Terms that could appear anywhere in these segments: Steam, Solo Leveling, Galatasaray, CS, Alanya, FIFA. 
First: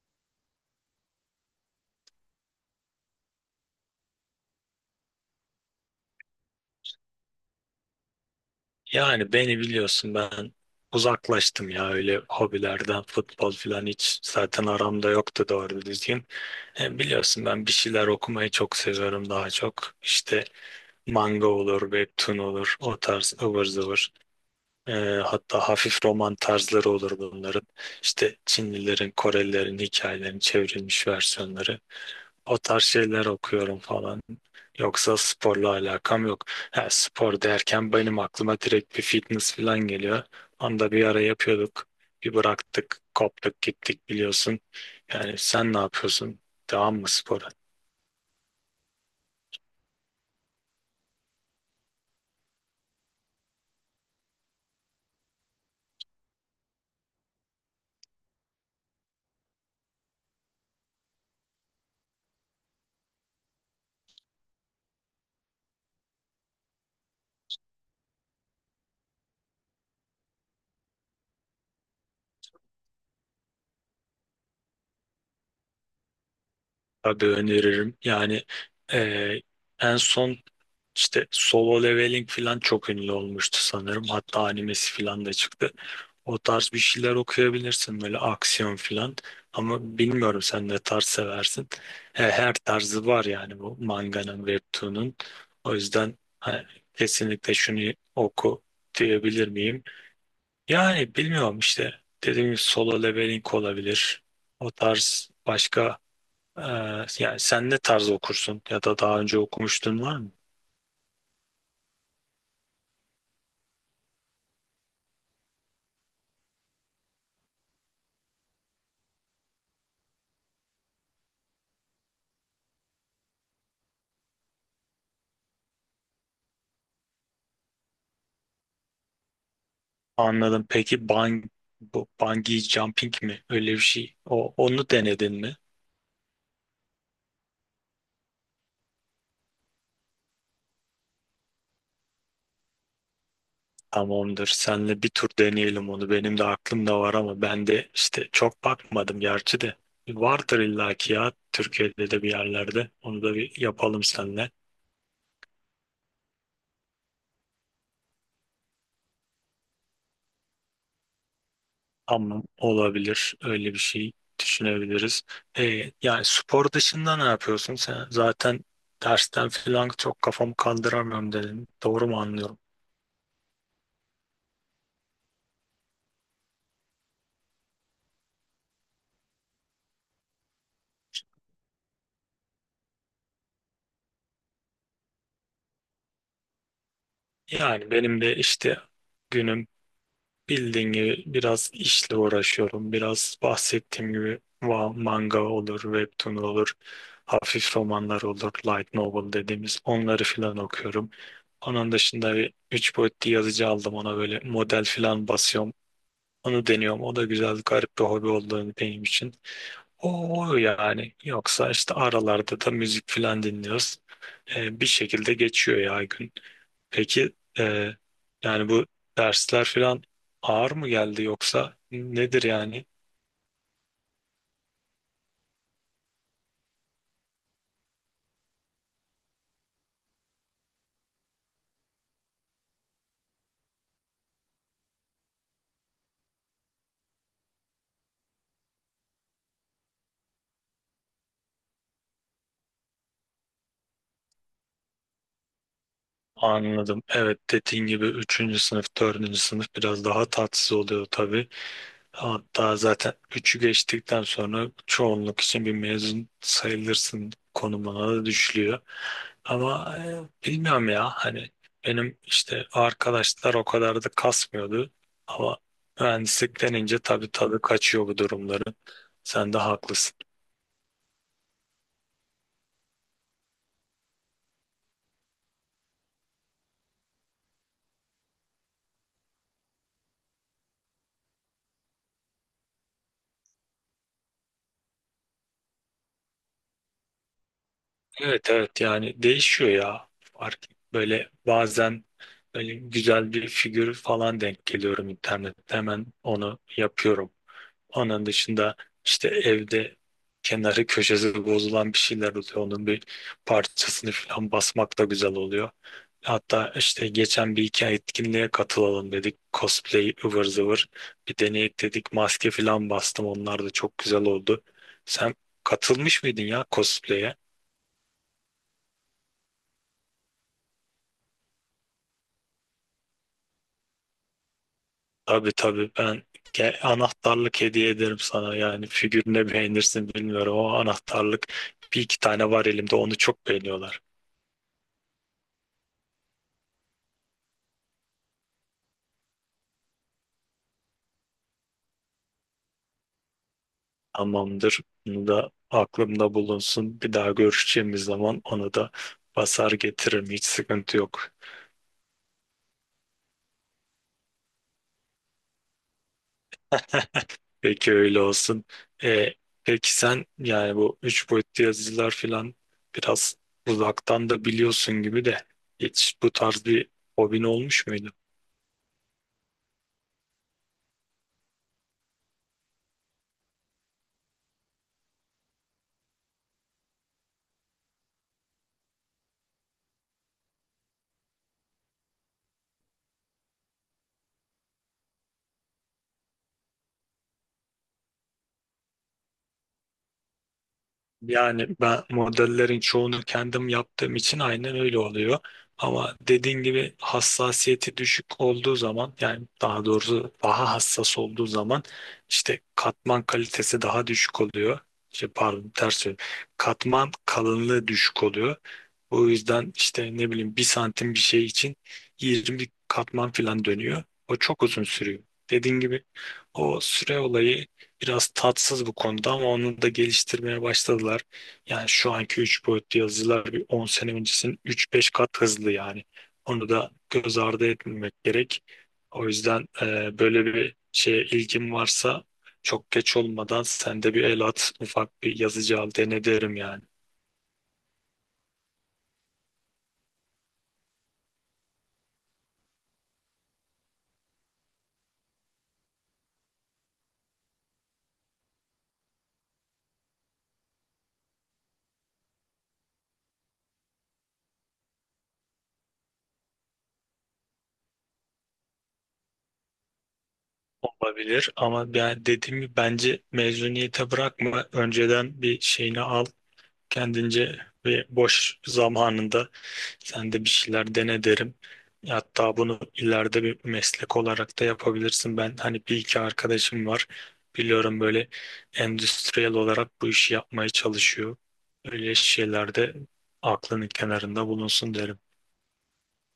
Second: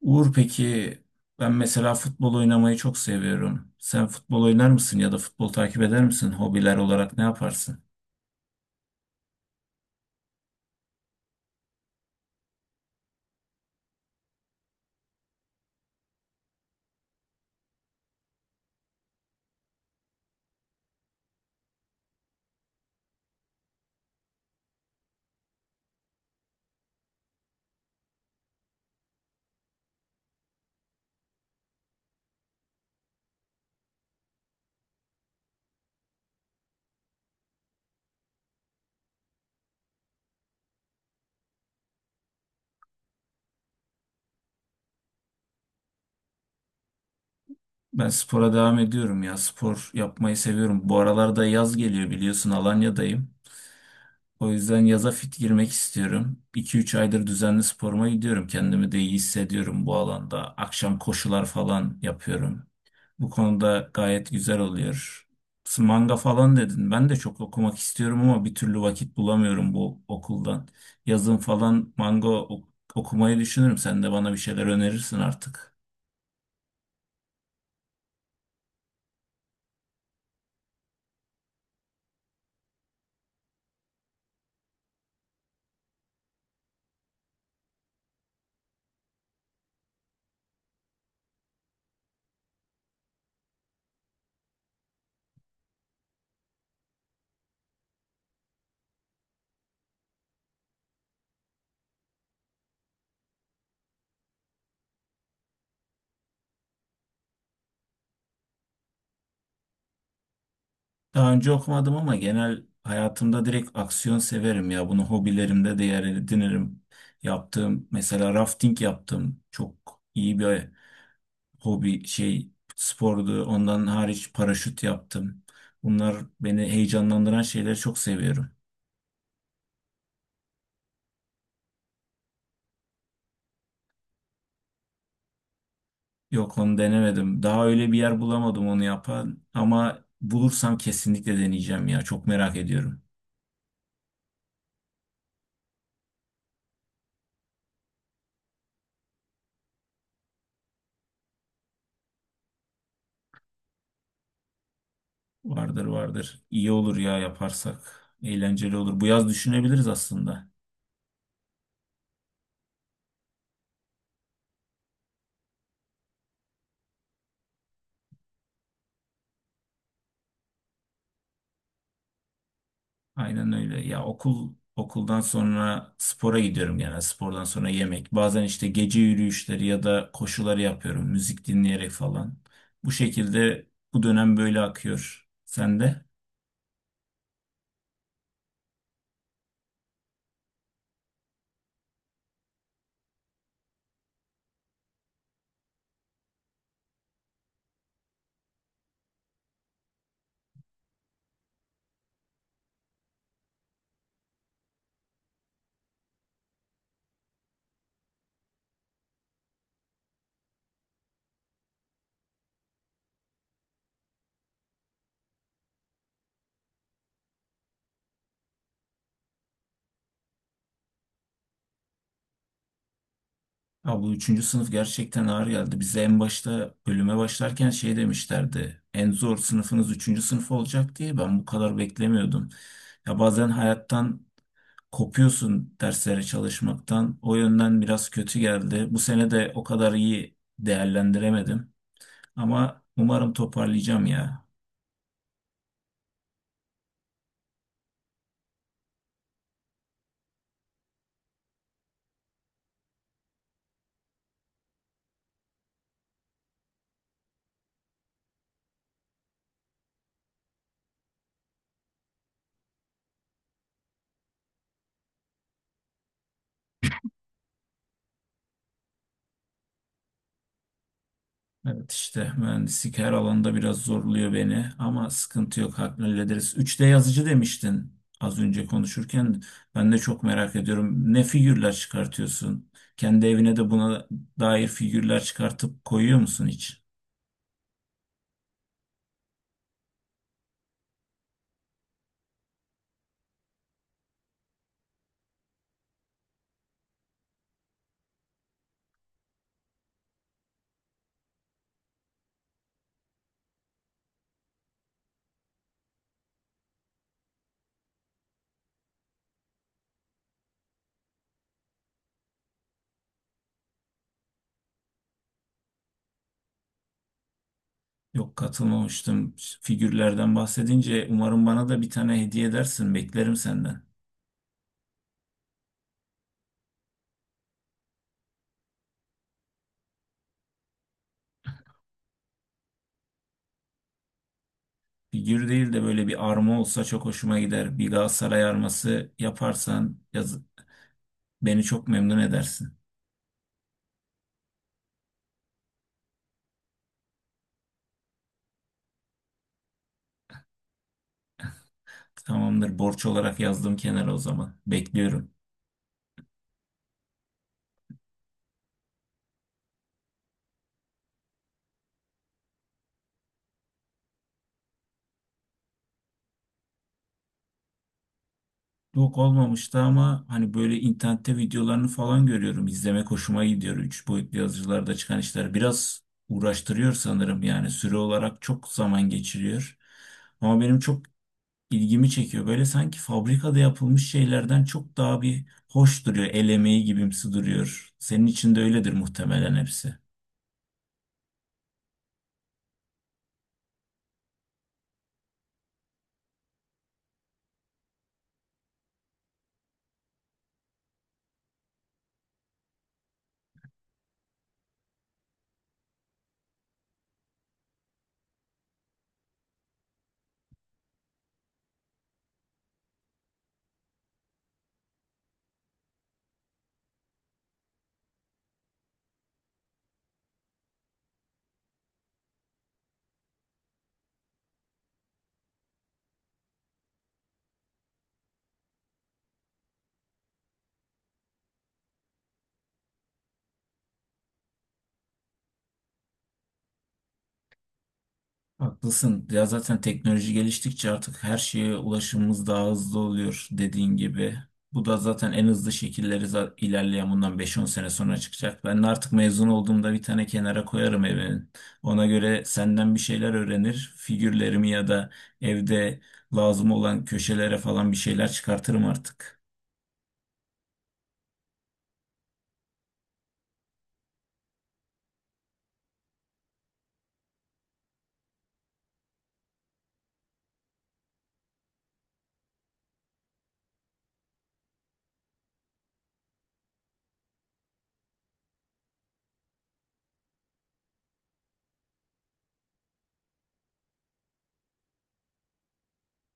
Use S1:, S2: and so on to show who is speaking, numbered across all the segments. S1: Uğur peki ben mesela futbol oynamayı çok seviyorum. Sen futbol oynar mısın ya da futbol takip eder misin? Hobiler olarak ne yaparsın?
S2: Yani beni biliyorsun ben uzaklaştım ya öyle hobilerden, futbol falan hiç zaten aramda yoktu doğru düzgün. Biliyorsun ben bir şeyler okumayı çok seviyorum daha çok. İşte manga olur, webtoon olur, o tarz ıvır zıvır. E, Hatta hafif roman tarzları olur bunların. İşte Çinlilerin, Korelilerin hikayelerini, çevrilmiş versiyonları. O tarz şeyler okuyorum falan. Yoksa sporla alakam yok. Ha, spor derken benim aklıma direkt bir fitness falan geliyor. Onda bir ara yapıyorduk. Bir bıraktık, koptuk, gittik biliyorsun. Yani sen ne yapıyorsun? Devam mı spora?
S1: Ben spora devam ediyorum ya. Spor yapmayı seviyorum. Bu aralarda yaz geliyor biliyorsun Alanya'dayım. O yüzden yaza fit girmek istiyorum. 2 üç aydır düzenli sporuma gidiyorum. Kendimi de iyi hissediyorum bu alanda. Akşam koşular falan yapıyorum. Bu konuda gayet güzel oluyor. Manga falan dedin. Ben de çok okumak istiyorum ama bir türlü vakit bulamıyorum bu okuldan. Yazın falan okumayı düşünürüm. Sen de bana bir şeyler önerirsin artık.
S2: Tabii öneririm. Yani eee, en son işte Solo Leveling falan çok ünlü olmuştu sanırım. Hatta animesi falan da çıktı. O tarz bir şeyler okuyabilirsin, böyle aksiyon filan. Ama bilmiyorum sen ne tarz seversin. He, her tarzı var yani bu manganın, webtoon'un. O yüzden hani, kesinlikle şunu oku diyebilir miyim? Yani bilmiyorum işte. Dediğim gibi Solo Leveling olabilir. O tarz başka e, yani sen ne tarz okursun ya da daha önce okumuştun var mı?
S1: Daha önce okumadım ama genel hayatımda direkt aksiyon severim ya. Bunu hobilerimde de yer edinirim. Yaptığım mesela rafting yaptım. Çok iyi bir hobi, spordu. Ondan hariç paraşüt yaptım. Bunlar beni heyecanlandıran şeyleri çok seviyorum.
S2: Anladım. Peki, bu bungee jumping mi? Öyle bir şey. Onu denedin mi?
S1: Yok onu denemedim. Daha öyle bir yer bulamadım onu yapan ama bulursam kesinlikle deneyeceğim ya. Çok merak ediyorum.
S2: Tamamdır. Senle bir tur deneyelim onu. Benim de aklımda var ama ben de işte çok bakmadım gerçi de. Vardır illaki ya, Türkiye'de de bir yerlerde. Onu da bir yapalım seninle.
S1: Vardır vardır. İyi olur ya yaparsak. Eğlenceli olur. Bu yaz düşünebiliriz aslında.
S2: Ama olabilir. Öyle bir şey düşünebiliriz. Yani spor dışında ne yapıyorsun? Sen zaten dersten falan çok, kafamı kandıramıyorum dedim. Doğru mu anlıyorum?
S1: Aynen öyle. Ya okul okuldan sonra spora gidiyorum genel. Spordan sonra yemek. Bazen işte gece yürüyüşleri ya da koşuları yapıyorum. Müzik dinleyerek falan. Bu şekilde bu dönem böyle akıyor. Sen de?
S2: Yani benim de işte günüm, bildiğin gibi biraz işle uğraşıyorum. Biraz bahsettiğim gibi manga olur, webtoon olur, hafif romanlar olur, light novel dediğimiz onları filan okuyorum. Onun dışında bir 3 boyutlu yazıcı aldım, ona böyle model filan basıyorum. Onu deniyorum. O da güzel, garip bir hobi olduğunu benim için. O yani. Yoksa işte aralarda da müzik filan dinliyoruz. Bir şekilde geçiyor ya gün. Peki yani bu dersler falan ağır mı geldi, yoksa nedir yani?
S1: Ya bu üçüncü sınıf gerçekten ağır geldi. Bize en başta bölüme başlarken şey demişlerdi. En zor sınıfınız üçüncü sınıf olacak diye ben bu kadar beklemiyordum. Ya bazen hayattan kopuyorsun derslere çalışmaktan. O yönden biraz kötü geldi. Bu sene de o kadar iyi değerlendiremedim. Ama umarım toparlayacağım ya.
S2: Anladım. Evet, dediğin gibi üçüncü sınıf, dördüncü sınıf biraz daha tatsız oluyor tabii. Hatta zaten üçü geçtikten sonra çoğunluk için bir mezun sayılırsın konumuna da düşülüyor. Ama bilmiyorum ya hani, benim işte arkadaşlar o kadar da kasmıyordu. Ama mühendislik denince tabii tadı kaçıyor bu durumları. Sen de haklısın.
S1: Evet işte mühendislik her alanda biraz zorluyor beni ama sıkıntı yok hallederiz. 3D yazıcı demiştin az önce konuşurken. Ben de çok merak ediyorum. Ne figürler çıkartıyorsun? Kendi evine de buna dair figürler çıkartıp koyuyor musun hiç?
S2: Evet, evet, yani değişiyor ya. Fark, böyle bazen böyle güzel bir figür falan denk geliyorum internette, hemen onu yapıyorum. Onun dışında işte evde kenarı köşesi bozulan bir şeyler oluyor. Onun bir parçasını falan basmak da güzel oluyor. Hatta işte geçen bir iki etkinliğe katılalım dedik. Cosplay ıvır zıvır. Bir deneyek dedik. Maske falan bastım. Onlar da çok güzel oldu. Sen katılmış mıydın ya cosplay'e?
S1: Yok katılmamıştım. Figürlerden bahsedince umarım bana da bir tane hediye edersin. Beklerim senden.
S2: Tabii tabii, ben anahtarlık hediye ederim sana, yani figürüne beğenirsin bilmiyorum ama anahtarlık bir iki tane var elimde, onu çok beğeniyorlar.
S1: Figür değil de böyle bir arma olsa çok hoşuma gider. Bir Galatasaray arması yaparsan yaz beni çok memnun edersin.
S2: Tamamdır, bunu da aklımda bulunsun, bir daha görüşeceğimiz zaman onu da basar getiririm, hiç sıkıntı yok.
S1: Tamamdır borç olarak yazdım kenara o zaman. Bekliyorum.
S2: Peki öyle olsun. E, peki sen, yani bu üç boyutlu yazıcılar falan, biraz uzaktan da biliyorsun gibi de, hiç bu tarz bir hobin olmuş muydu?
S1: Yok olmamıştı ama hani böyle internette videolarını falan görüyorum. İzlemek hoşuma gidiyor. Üç boyutlu yazıcılarda çıkan işler biraz uğraştırıyor sanırım yani süre olarak çok zaman geçiriyor. Ama benim çok ilgimi çekiyor. Böyle sanki fabrikada yapılmış şeylerden çok daha bir hoş duruyor. El emeği gibimsi duruyor. Senin için de öyledir muhtemelen hepsi.
S2: Yani ben modellerin çoğunu kendim yaptığım için aynen öyle oluyor. Ama dediğin gibi hassasiyeti düşük olduğu zaman, yani daha doğrusu daha hassas olduğu zaman işte katman kalitesi daha düşük oluyor. İşte pardon, ters söyledim. Katman kalınlığı düşük oluyor. O yüzden işte, ne bileyim, bir santim bir şey için 20 katman falan dönüyor. O çok uzun sürüyor. Dediğin gibi o süre olayı biraz tatsız bu konuda, ama onu da geliştirmeye başladılar. Yani şu anki 3 boyutlu yazıcılar bir 10 sene öncesinin üç beş kat hızlı yani. Onu da göz ardı etmemek gerek. O yüzden böyle bir şeye ilgin varsa, çok geç olmadan sen de bir el at, ufak bir yazıcı al, dene derim yani.
S1: Haklısın. Ya zaten teknoloji geliştikçe artık her şeye ulaşımımız daha hızlı oluyor dediğin gibi. Bu da zaten en hızlı şekilleri ilerleyen bundan beş on sene sonra çıkacak. Ben de artık mezun olduğumda bir tane kenara koyarım evimin. Ona göre senden bir şeyler öğrenir. Figürlerimi ya da evde lazım olan köşelere falan bir şeyler çıkartırım artık.
S2: Olabilir ama ben dediğim gibi bence mezuniyete bırakma. Önceden bir şeyini al, kendince ve boş zamanında sen de bir şeyler dene derim. Hatta bunu ileride bir meslek olarak da yapabilirsin. Ben hani bir iki arkadaşım var. Biliyorum, böyle endüstriyel olarak bu işi yapmaya çalışıyor. Öyle şeylerde aklının kenarında bulunsun derim.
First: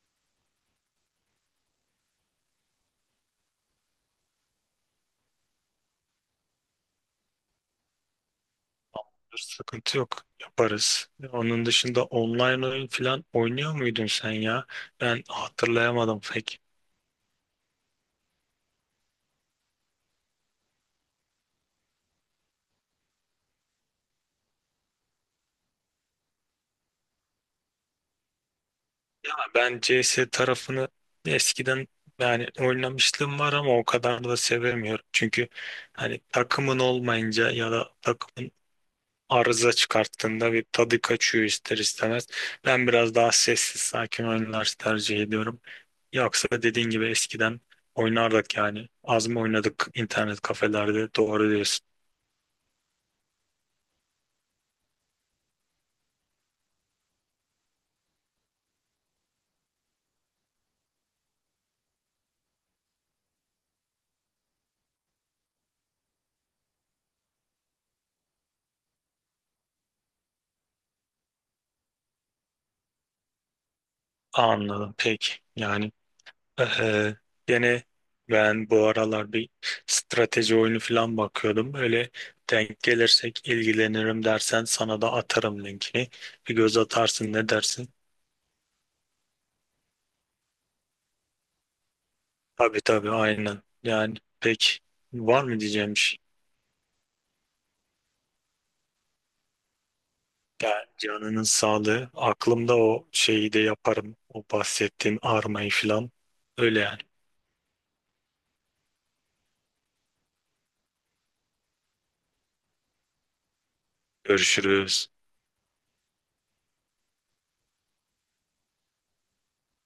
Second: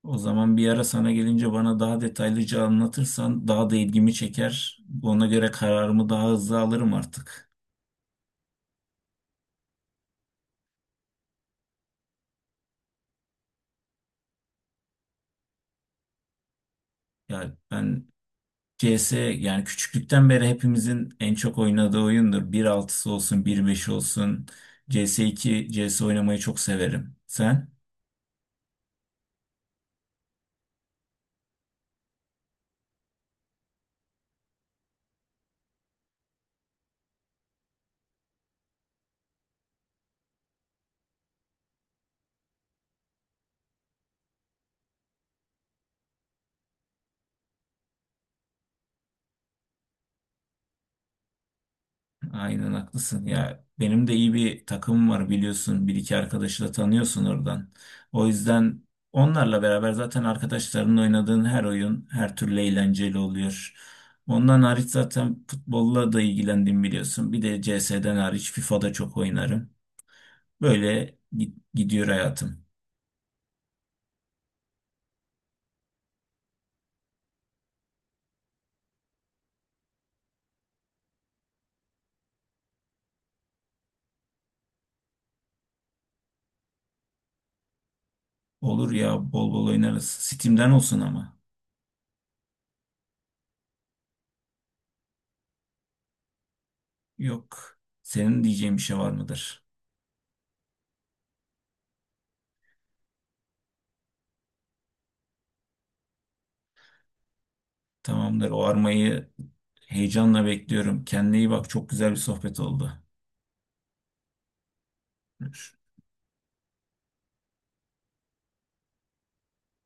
S1: O zaman bir ara sana gelince bana daha detaylıca anlatırsan daha da ilgimi çeker. Ona göre kararımı daha hızlı alırım artık.
S2: Sıkıntı yok. Yaparız. Onun dışında online oyun falan oynuyor muydun sen ya? Ben hatırlayamadım pek.
S1: Yani ben C S. Yani küçüklükten beri hepimizin en çok oynadığı oyundur. Bir altısı olsun, bir beşi olsun. C S iki C S oynamayı çok severim. Sen?
S2: Ben CS tarafını eskiden yani oynamışlığım var ama o kadar da sevemiyorum. Çünkü hani takımın olmayınca ya da takımın arıza çıkarttığında bir tadı kaçıyor ister istemez. Ben biraz daha sessiz sakin oyunlar tercih ediyorum. Yoksa dediğin gibi eskiden oynardık yani. Az mı oynadık internet kafelerde? Doğru diyorsun.
S1: Aynen haklısın. Ya benim de iyi bir takımım var biliyorsun. Bir iki arkadaşı da tanıyorsun oradan. O yüzden onlarla beraber zaten arkadaşlarınla oynadığın her oyun her türlü eğlenceli oluyor. Ondan hariç zaten futbolla da ilgilendim biliyorsun. Bir de CS'den hariç FIFA'da çok oynarım. Böyle gidiyor hayatım.
S2: Anladım. Peki. Yani Ee, gene ben bu aralar bir strateji oyunu falan bakıyordum. Öyle denk gelirsek ilgilenirim dersen sana da atarım linkini. Bir göz atarsın, ne dersin?
S1: Olur ya bol bol oynarız. Steam'den olsun ama.
S2: Tabii tabii aynen. Yani pek var mı diyeceğim bir şey.
S1: Yok. Senin diyeceğin bir şey var mıdır?
S2: Yani canının sağlığı. Aklımda, o şeyi de yaparım. O bahsettiğin armayı falan. Öyle yani.
S1: Tamamdır. O armayı heyecanla bekliyorum. Kendine iyi bak. Çok güzel bir sohbet oldu.
S2: Görüşürüz.
S1: Görüşürüz.